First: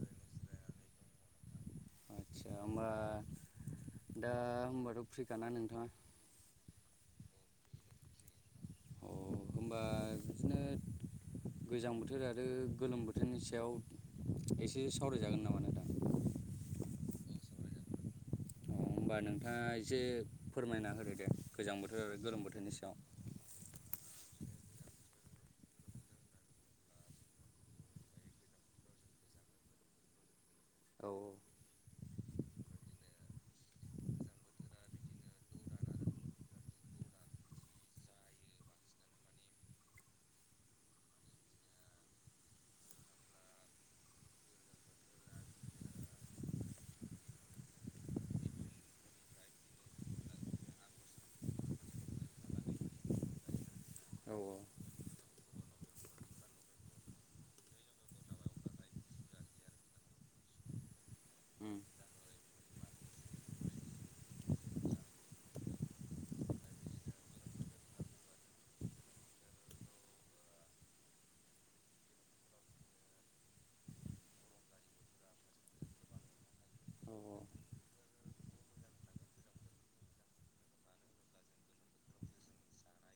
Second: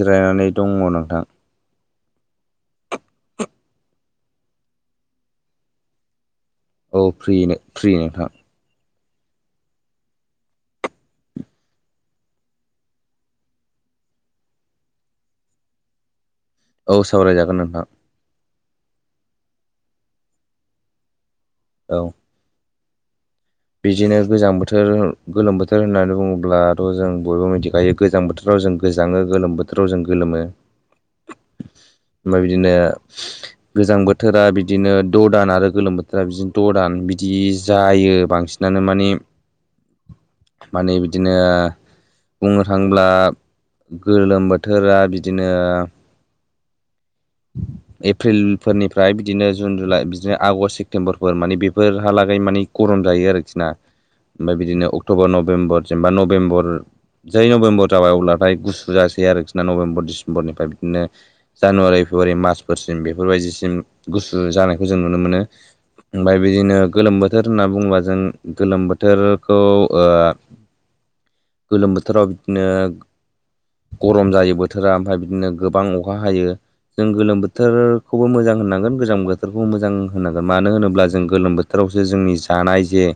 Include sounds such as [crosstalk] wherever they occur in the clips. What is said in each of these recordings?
जिरायनानै दङ नोंथां आस्सा होमबा दा होनबाथ' फ्रिखाना नोंथाङा औ फ्रि फ्रि नोंथां अ होनबा बिदिनो गोजां बोथोर आरो गोलोम बोथोरनि सायाव एसे सावरायजागोन नामा नोंथां औ सावरायजागोन नोंथां अ होमबा नोंथाङा एसे फोरमायना होदो दे गोजां औ बोथोर आरो गोलोम बोथोरनि सायाव बिदिनो गोजां बोथोर गोलोम बोथोर होननानै बुङोब्लाथ' जों बयबो मिथिखायो गोजां बोथोर बोथोराव जों गोजाङो गोलोम बोथोराव जों गोलोमो औ औ ओमफ्राय बिदिनो गोजां बोथोरा बिदिनो द' दान आरो गोलोम बोथोरा बिदिनो द' दान बिदि जायो बांसिन सिनानो माने माने बिदिनो बुंनो थाङोब्ला गोलोम बोथोरा बिदिनो [inaudible] एप्रिलफोरनिफ्राय बिदिनो जुन जुलाइ बिदिनो आगषट सेप्तेम्बरफोर मानि बेफोरहालागै माने गरम जायो आरोखि ना औ ओमफ्राय बिदिनो अक्ट'बर नभेम्बर जेनेबा नभेम्बर जै नभेम्बर जाबाय अब्लाथाय गुसु जासै आरोखिना नभेम्बर डिसेम्बरनिफ्राय बिदिनो औ उम जानुवारि फेब्रुवारि मार्चफोरसिम बेफोरबायदिसिम गुसु जानायखौ जों नुनो मोनो। ओमफ्राय बिदिनो गोलोम बोथोर होनना बुङोबा जों गोलोम बोथोरखौ ओ गोलोम बोथोराव बिदिनो गरम जायो बोथोरा ओमफ्राय बिदिनो गोबां अखा हायो। जों औ गोलोम बोथोरखौबो मोजां होननांगोन गोजां बोथोरखौबो मोजां होननांगोन मानो होनोब्ला जों गोलोम बो थोरावसो जोंनि जानाय जे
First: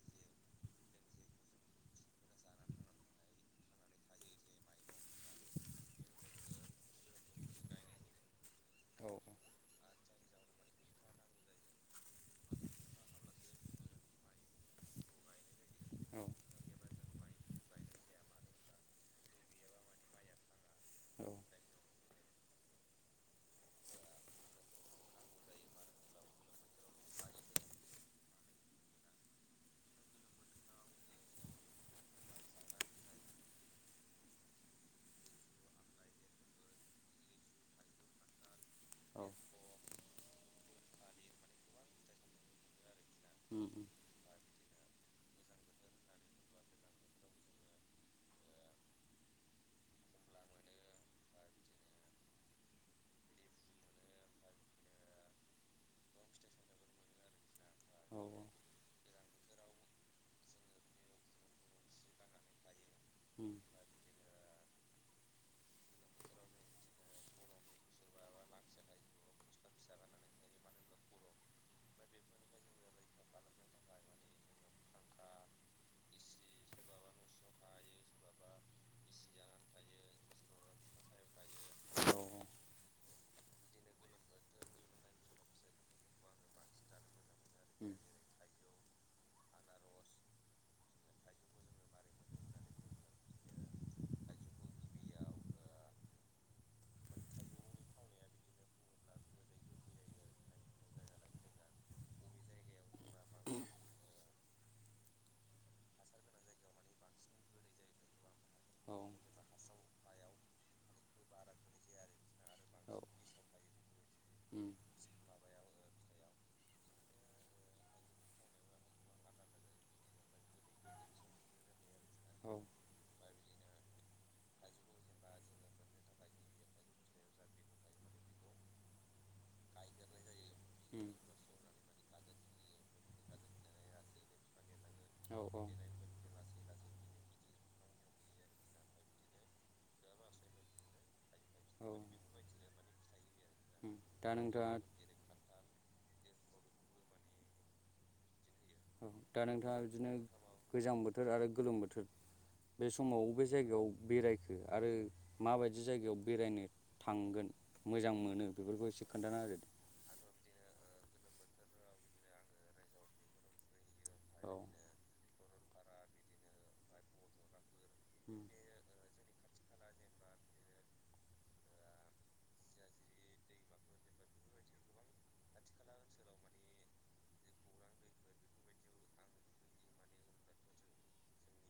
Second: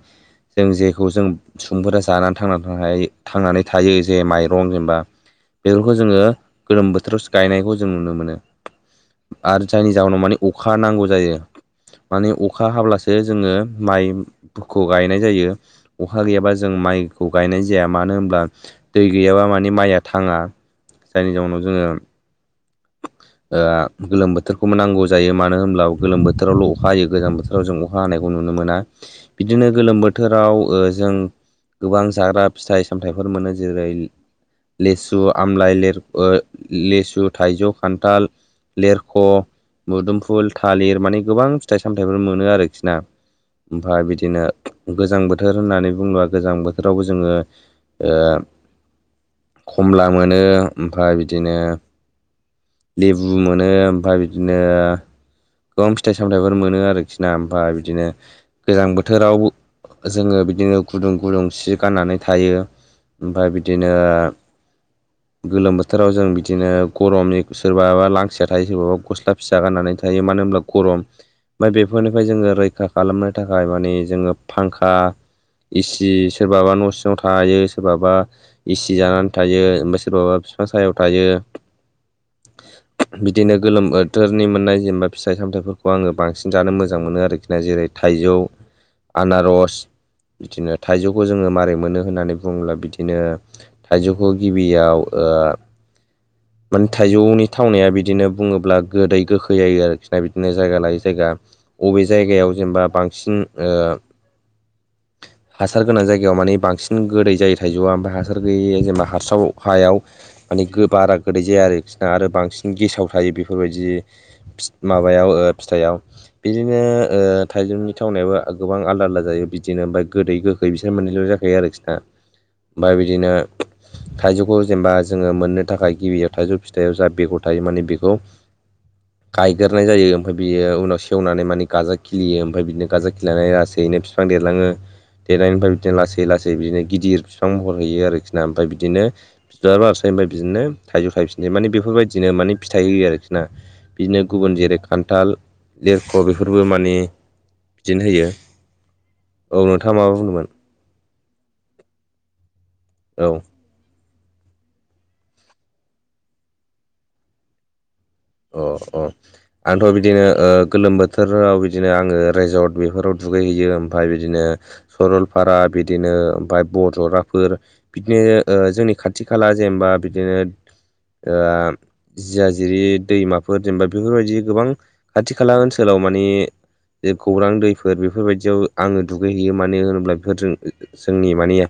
जों जेखौ जों सुबुंफोरा जानानै थांनानै थानाय थांनानै थायो जे माइरं जेनबा बेफोरखौ जोङो गोलोम बोथोरावसो गायनायखौ जों नुनो मोनो। औ आरो जायनि जावोनाव माने अखा नांगौ जायो। माने अखा हाब्लासो जोङो माइफोरखौ गायनाय जायो। औ अखा गैयाब्ला जों माइखौ गायनाय जाया मानो होनब्ला दै गैयाबा माने माइया थाङा औ जायनि जाउनाव जोङो ओ गोलोम बोथोरखौबो नांगौ जायो मानो होनब्ला गोलोम बोथोरावल' अखा हायो गोजां बो थोरावजों अखा हानायखौ नुनो मोना बिदिनो गोलोम बोथोराव ओ जों गोबां जाग्रा फिथाइ सामथाइफोर मोनो जेरै लेसु आमलाइ लेर ओ लेसु थाइजौ खान्थाल लेरख' औ मुदुमफुल थालिर माने गोबां फिथाइ सामथाइफोर मोनो आरोखिना? उम उम ओमफ्राय बिदिनो गोजां बोथोर होननानै बुंबा गोजां बोथोरावबो जोङो ओ खमला मोनो ओमफ्राय बिदिनो लेबु मोनो ओमफ्राय बिदिनो गोबां फिथाइ औ सामथाइफोर मोनो आरोखि ना ओमफ्राय बिदिनो औ उम औ गोजां बोथोराव जोङो बिदिनो गुदुं गुदुं सि गाननानै थायो। ओमफ्राय बिदिनो गोलोम बोथोराव जों बिदिनो गरमनि सोरबाबा लांथिया थायो सोरबाबा गस्ला फिसा गाननानै थायो मानो ओमब्ला गरम। ओठमफ्राय बेफोरनिफ्राय जोङो रैखा खालामनो थाखाय माने जोङो फांखा एसि सोरबाबा न' सिङाव थायो सोरबाबा एसि जानानै थायो ओमफ्राय सोरबाबा बिफां सायाव थायो। औ औ [inaudible] बिदिनो गोलोम बोथोरनि मोननाय जेनबा फिथाइ सामथाइफोरखौ आङो बांसिन जानो मोजां मोनो आरोखि ना जेरै थाइजौ आनारस बिदिनो थाइजौखौ जोङो माबारै मोनो होननानै बुङोब्ला बिदिनो थाइजौखौ गिबियाव ओ माने थाइजौनि थावनाया बिदिनो बुङोब्ला गोदै गो खै जायो आरोखिना बिदिनो जायगा लायै जायगा। अबे जायगायाव जेनेबा बांसिन ओ हासार गोनां जायगायाव माने बांसिन गोदै जायो थाइजौआ ओमफाय हासार गैयि औ उम औ जेनबा हारसाव हायाव माने बारा गोदै जाया आरोखिरना आरो बांसिन औ गेसाव थायो बेफोरबायदि फि उम माबायाव फिथाइयाव। बिदिनो ओ थाइजौनि थावनायाबो गोबां आलदा आलदा जायो बिदिनो ओमफ्राय गोदै गो खै बिसोरना मोननै ज' जाखायो आरोखिना औ बा बिदिनो थाइजौखौ जेनबा जोङो मोननो थाखाय गिबियाव थाइजौ फिथाइयाव जा बेगर थायो माने बेखौ गायग्रोनाय जायो ओमफ्राय बियो उनाव उम सेवनानै माने गाजा खिलियो ओमफ्राय बिदिनो गारजा खिलिनानै लासैनो बिफां देरलाङो देरनायनि देरलाङो औ ओमफ्राय बिदिनो लासै ला सै बिदिनो गिदिर बिफां महर हैयो आरोखिना ओमफ्राय बिदिनो बिबारसै ओफ्राय बिदिनो थाइजौ थायफिननो माने बेफोरबायदिनो माने फिथाइ औ होयो आरोखि ना होयो आरो बिदिनो दा गुबुन नोंथाङा जेरै खान थाल लेरख' बेफोरबो माने बिदिनो होयो। औ दा नोंथांङा नोंथाङा बिदिनो माबा बुंदोंमोन गोजां बोथोर आरो गोलोम बोथोर बे औ समाव बे जायगायाव बेरायखो आरो माबायदि जायगायाव बेरायनो थांगोन मोजां मोन नो बेफोरखौ एसे खोन्थाना होदो ओ बिदिनो गोलोम बोथोराव बिदिनो आंङो रेजर्ट बेफोराव दुगैहैयो ओमफाय बिदिनो सरलपारा बिदिनो ओमफाय बजराफोर बिदिनो औ ओ जोंनि खा खाथि खाला जेनेबा बिदिनो ओ जिया जिरि दैमाफोर जेनेबा बेफोरबायदि गोबां खाथि खाला ओनसोलाव माने ज गौरां दैफोर बेफोरबायदियाव आंङो दुगैहैयो मानो होनोब्ला बेफोरजों जोंनि माने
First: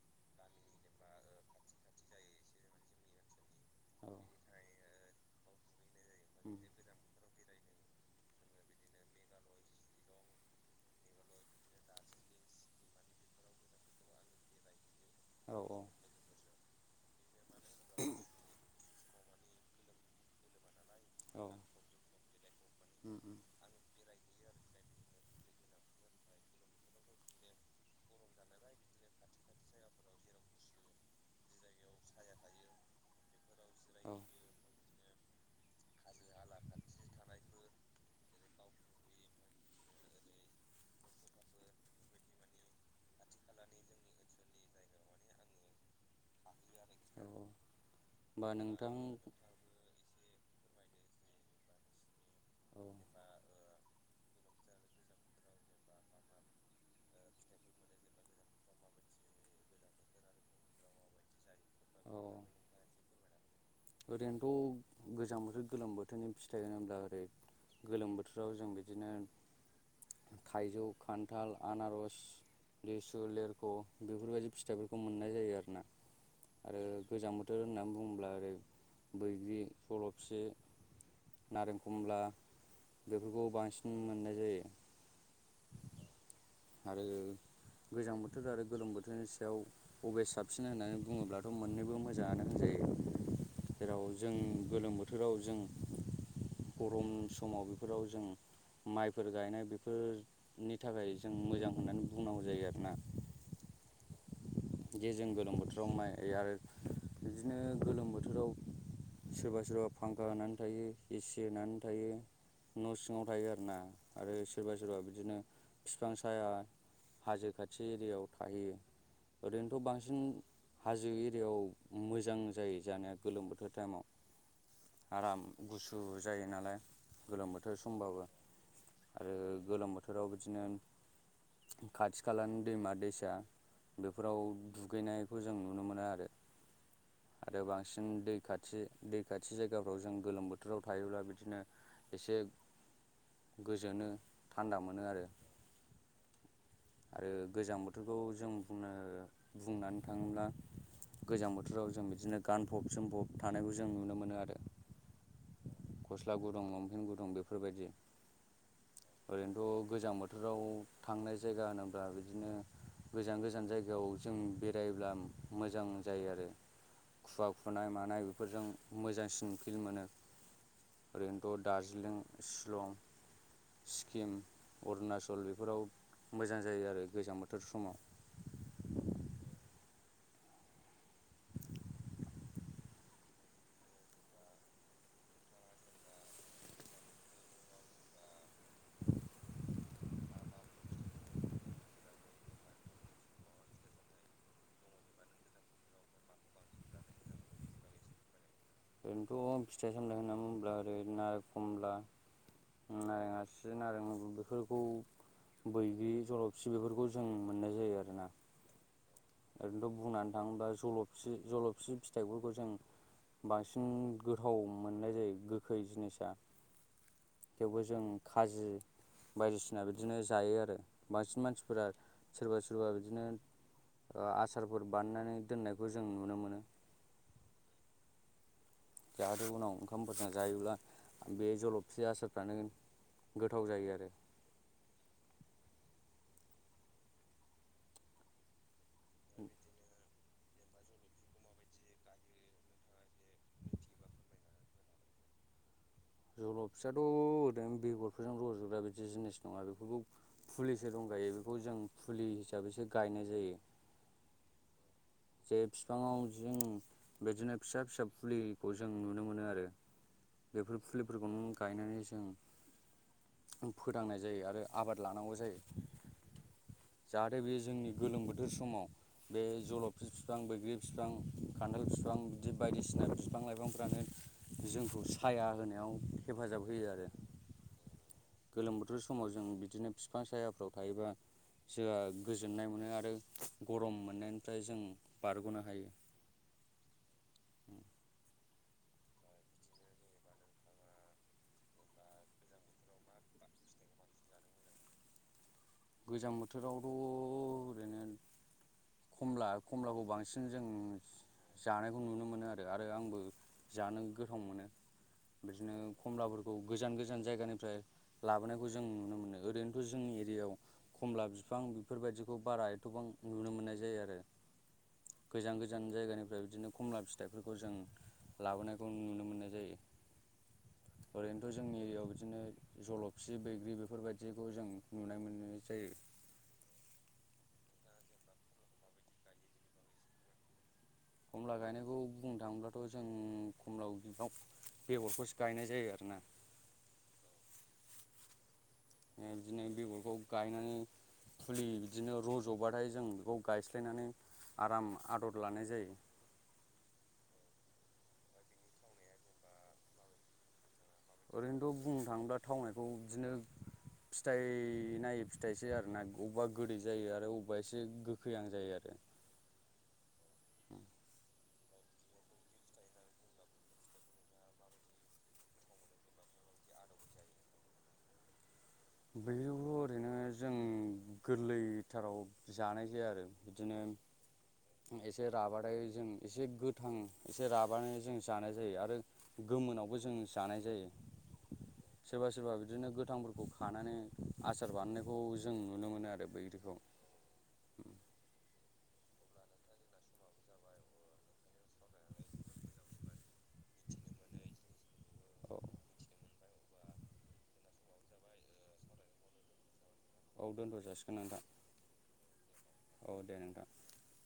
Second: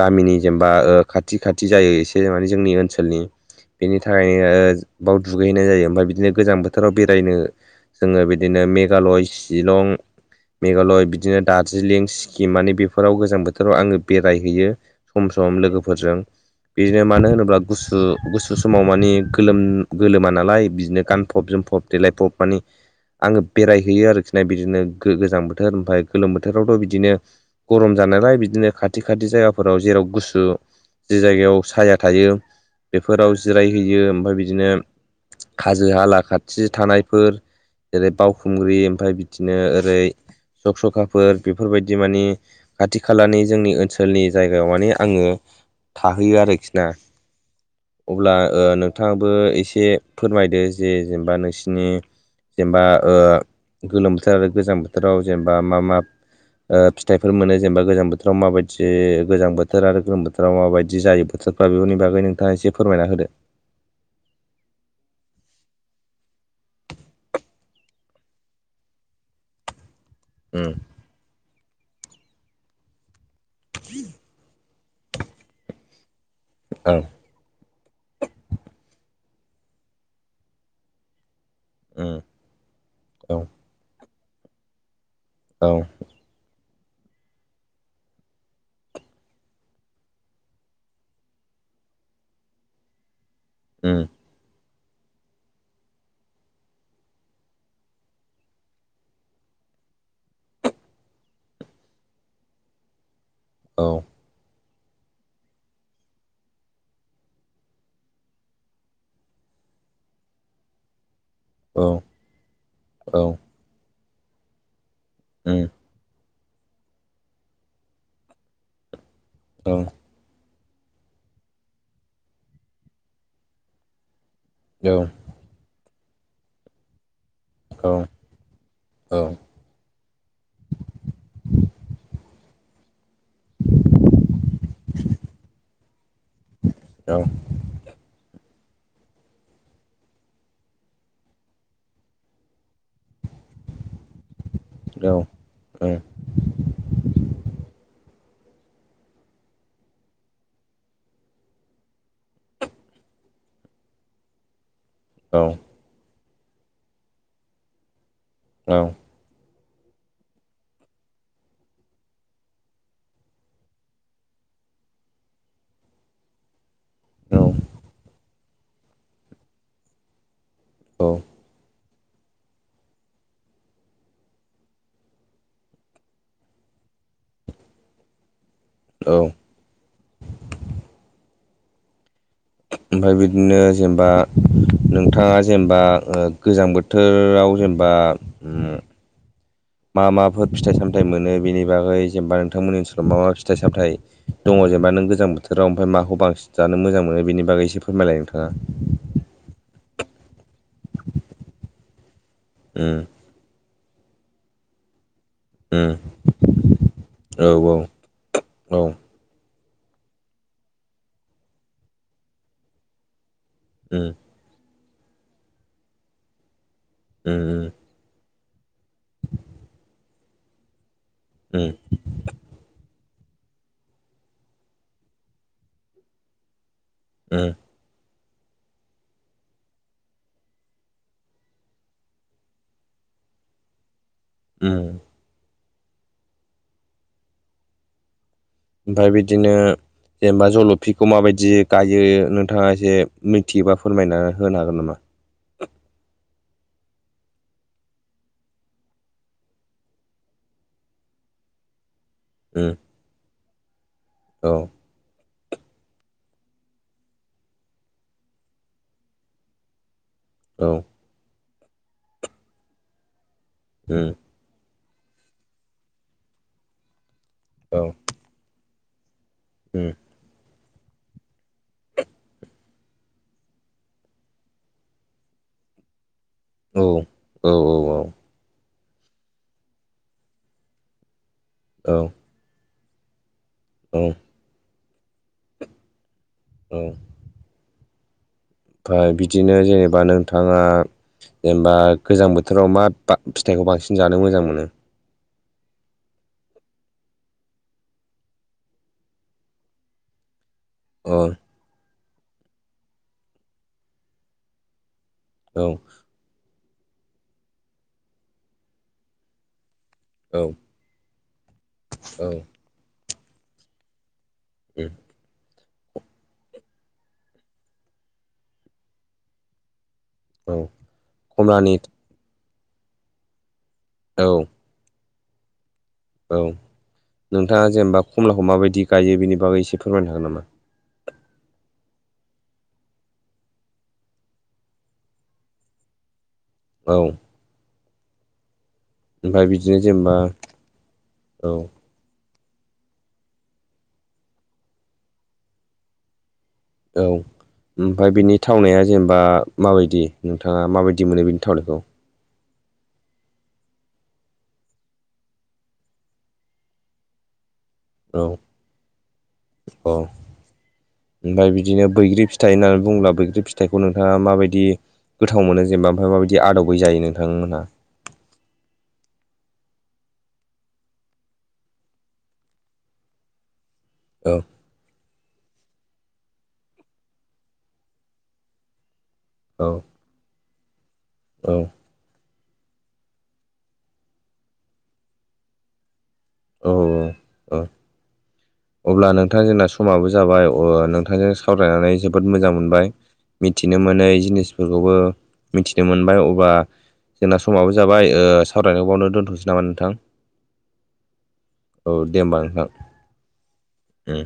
गामिनि जेनेबा ओ खाथि खाथि जायो एसे माने जोंनि ओनसोलनि बेनि थाखायनो बाव दुगैहैनाय जायो ओमफ्राय बिदिनो उम गोजां औ उम बोथोराव बेरायनो जोंङो बिदिनो मेघालय शिलं मेघालय बिदिनो दार्जिलिं सिक्किम माने बेफोराव गोजां बोथोराव आंङो बेरायहैयो सम औ सम औ लोगोफोरजों बिदिनो मानो होनोब्ला गुसु गुसु समाव माने गोलोम गोलोमा नालाय बिदिनो गानफब औ जोमफब देलायफब माने उम उम आंङो बेरायहैयो आरोखि न बिदिनो गो गोजां बोथोर ओमफ्राय गोलोम बोथोरावथ' बिदिनो गरम जानायलाय बिदिनो खाथि खाथि जायगाफोराव जेराव गुसु जि जायगायाव साया थायो बेफोराव जिरायहैयो औ ओमफ्राय बिदिनो हाजो हाला खाथि थानायफोर जेरै बावउखुंग्रि ओमफ्राय बिदिनो ओरै सख सखाफोर बेफोरबायदि माने खाथि खालानि जोंनि ओनसोलनि जायगायाव माने आंङो थाहैयो आरोखि ना आरोखि औ अब्ला होमबा ओ नोंथां नोंथांङाबो एसे एसे फोरमायदो जे जेनेबा नोंसिनि जेनेबा औ गोलोम बोथोर आरो गोजां बोथोराव जेनेबा मा मा ओ फिथाइफोर मोनो जेनेबा गोजां बोथोराव माबायदि गोजां बोथोर आरो गोलोम बोथोराव माबायदि जायो बोथोर बेनि औ बागै नोंथांङा एसे फोरमायना होदो ओरैनोथ' गोजां बोथोर गोलोम बोथोरनि फिथाइ होनोब्ला ओरै गोलोम बोथोराव जों बिदिनो उम थाइजौ खान्थाल आनारस लेसु लेर ख बेफोरबायदि फिथाइफोरखौ मोननाय जायो आरोना आरो औ गोजां बोथोर बोथोर होनना बुंङोब्ला आरो बैग्रि जलफि नारें उम खमला औ बेफोरखौ बांसिन मोननाय जायो औ आरो गोजां बोथोर आरो गोलोम बोथोरनि सायाव बबे साबसिन होननानै बुंङोब्लाथ' मोननैबो मोजांङानो होनजायो उम जेराव जों गोलोम बोथोराव जों गरम समाव बेफोराव जों माइफोर गायनाय बेफोरनि थाखाय जों मोजां होननानै बुंनांगौ जायो आरोना औ जे जों गोलोम बोथोराव माइ आरो बिदिनो गोलोम बोथोराव सोरबा सोरबा फांखा होनानै थायो एसे होननानै औ थायो न' औ सिङाव थायो आरोना आरो सोरबा सोरबा बिदिनो उम बिफां साया हाजो खाथि एरियायाव थाहैयो औ ओरैनोथ' बांसिन हाजो एरियायाव मोजां जायो जानाया गोलोम बोथोर टाइमाव औ आराम गुसु जायो नालाय गोलोम बोथोर औ उम औ समबाबो आरो गोलोम बोथोर बोथोराव बिदिनो खाथि खालानि दैमा दैसा बेफोराव दुगैनायखौ जों नुनो मोनो आरो औ आरो बांसिन दै खाथि दै खाथि जायगाफ्राव जों गोलोम बोथोराव थायोब्ला बिदिनो एसे गोजोनो थान्दा मोनो आरो [inaudible] आरो गोजां बोथोरखौ जों बुंनो बुंनानै थाङोब्ला गोजां बोथोराव जों बिदिनो गानफब जोमफब थानायखौ जों नुनो मोनो आरो औ गस्ला गुदुं लंफेन गुदुं बेफोरबायदि औ ओरैनोथ' गोजां बोथोराव थांनाय जायगा होनोब्ला बिदिनो गोजान गोजान जायगायाव जों बेरायब्ला मोजां जायो आरो खुवा खुनाय मानाय बेफोरजों मोजांसिन फिल मोनो औ ओरैनो ट' दार्जिलिं शिलं सिक्किम अरुणचल [unintelligible] बेफोराव मोजां जायो आरो गोजां बोथोर समाव औ‌ [inaudible] ओमफ्राय बिदिनो जेनेबा नोंथाङा जेनेबा गोजां बोथोराव जेनेबा मा माफोर फिथाइ सामथाइ मोनो बेनि बागै जेनेबा नोंथांमोननि ओनसोलाव मा मा फिथाइ सामथाय दङ जेनेबा नों गोजां बोथोराव ओमफ्राय माखौ बांसिन जानो मोजां मोनो बेनि बागै एसे फोरमायलाय नोंथाङा ओरैनोथ' फिथाइ सामथथाय होनना बुोब्ला ओरै नारें खमला उम नारें आसि नारें मगं बेफोरखौ बैग्रि जलफि बेफोरखौ जों मोननाय उम जायो आरोना औ उम ओरैनोथ' बुंनानै थाङोब्ला जलफि जलफि फिथाइफोरखौ जों बांसिन गोथाव मोननाय जायो गोखै जिनिसा उम थेवबो जों खाजि बायदिसिना बिदिनो जायो आरो बांसिन मानसिफोरा सोरबा सोरबा बिदिनो आसारफोर बानायनानै दोननायखौ जों नुनो मोनो ओ ज जादों उनाव ओंखामफोरजों जायोब्ला बे जलफि आसारफ्रानो गोथाव जायो आरो ओम ओमफ्राय बिदिनो जेनेबा जल फिखौ माबायदि गायो नोंथाङा एसे मिथियोबा फोरमायनानै होनो हागोन नामा जल' फिसाथ' ओरैनो बेगरफोरजों रजोबग्रा बिदि जिनिस नङा बेफोरखौ फुलिसो दं गायो बेखौ जों फुलि उम हिसाबैसो गायनाय जायो औ जे बिफाङाव जों बिदिनो फिसा फिसा फुलिखौ जों नुनो मोनो आरो बेफोर औ फुलिफोरखौ नों गायनानै जों उम फोदांनाय जायो आरो आबाद लानांगौ जायो जाहाथे बे औ जोंनि गोलोम बोथोर समाव बे उम जलफ बिफां बैग्रि बिफां खान्थाल बिफां बिदि बायदिसिना बिफां लाइफांफ्रानो जोंखौ साया होनायाव हेफाजाब होयो औ आरो औ औ गोलोम बोथोर समाव जों बिदिनो बिफां सायाफ्राव थायोबा औ जोहा गोजोननाय मोनो आरो गरम औ मोननायनिफ्राय जों बारग'नो हायो औ ओमफ्राय बिदिनो जेनेबा नोंथाङा जेनेबा गोजां बोथोराव मा फिथाइखौ बांसिन जानो मोजां मोनो गोजां बोथोरावथ' ओरैनो खमला खमलाखौ बांसिन जों अ जानायखौ नुनो मोनो आरो आरो आंबो जानो गोथाव मोनो औ बिदिनो खमलाफोरखौ गोजान गोजान जायगानिफ्राय लाबोनायखौ जों नुनो मोनो ओरैनोथ' जोंनि औ एरियायाव खमला बिफां औ बेफोरबायदिखौ बारा एथ'बां नुनो मोननाय जायो आरो गोजान गोजान जायगानिफ्राय बिदिनो खमला फिथाइफोरखौ जों लाबोनायखौ नुनो मोननाय जायो औ ओरैनोथ' खमलानि जोंनि एरियायाव बिदिनो जलफसि बैग्रि औ बेफोरबायदिखौ जों नुनाय मोननाय जायो औ नोंथाङा जेनेबा खमलाखौ माबायदि गायो बेनि बागै एसे फोरमायनो हागोन नामा खमला गायनायखौ बुंनो थाङोब्लाथ' जों खमला बिबां बेगरखौसो गायनाय जायो आरोना औ ओमफ्राय बिदिनो बेगरखौ जेनेबा गायनानै औ फुलि बिदि बिदिनो रज'बाथाय जों बेखौ गायस्लायनानै आराम आदर लानाय जायो औ ओमफ्राय बिनि थावनाया जेनेबा माबायदि नोंथाङा माबायदि मोनो बेनि ओरैनोथ' थावनायखौ बुंनो थाङोब्ला थावनायखौ बिदिनो फिथाइ नायो फिथाइसो आरो ना अबेबा गोदै जायो आरो अबेबा अबेबा एसे औ गोखैहां जायो आरो अ [unintelligible] ओमफ्राय बिदिनो बैग्रि फिथाइ होननानै बुङोब्ला बैग्रि फिथाइखौ नोंथाङा माबायदि गोथाव मोनो जेनेबा ओमफ्राय माबायदि आदबै जायो नोंथांमोनहा बैग्रिखौ ओरैनो जों गोरलैथाराव जानाय जाया आरो बिदिनो औ एसे राबाथाय जों एसे गोथां एसे राबानो जों जानाय जायो आरो औ गोमोनावबो जों जानाय जायो। औ सोरबा सोरबा बिदिनो गोथांफोरखौ खानानै आसार बानायनायखौ जों नुनो मोनो आरो बैग्रिखौ औ औ अब्ला नोंथां जोंना समाबो जाबाय नोंथांजों सावरायनानै जोबोद मोजां मोनबाय मिथिनो मोनै जिनिसफोरखौबो औ मिथिनो मोनबाय अब्ला जोंना समाव जाबाय सावरायनो बावनो दोनथ'सै नामा नोंथां औ दोनथ' जासिगोन नोंथां औ दे होमबा नोंथां औ दे नोंथां उम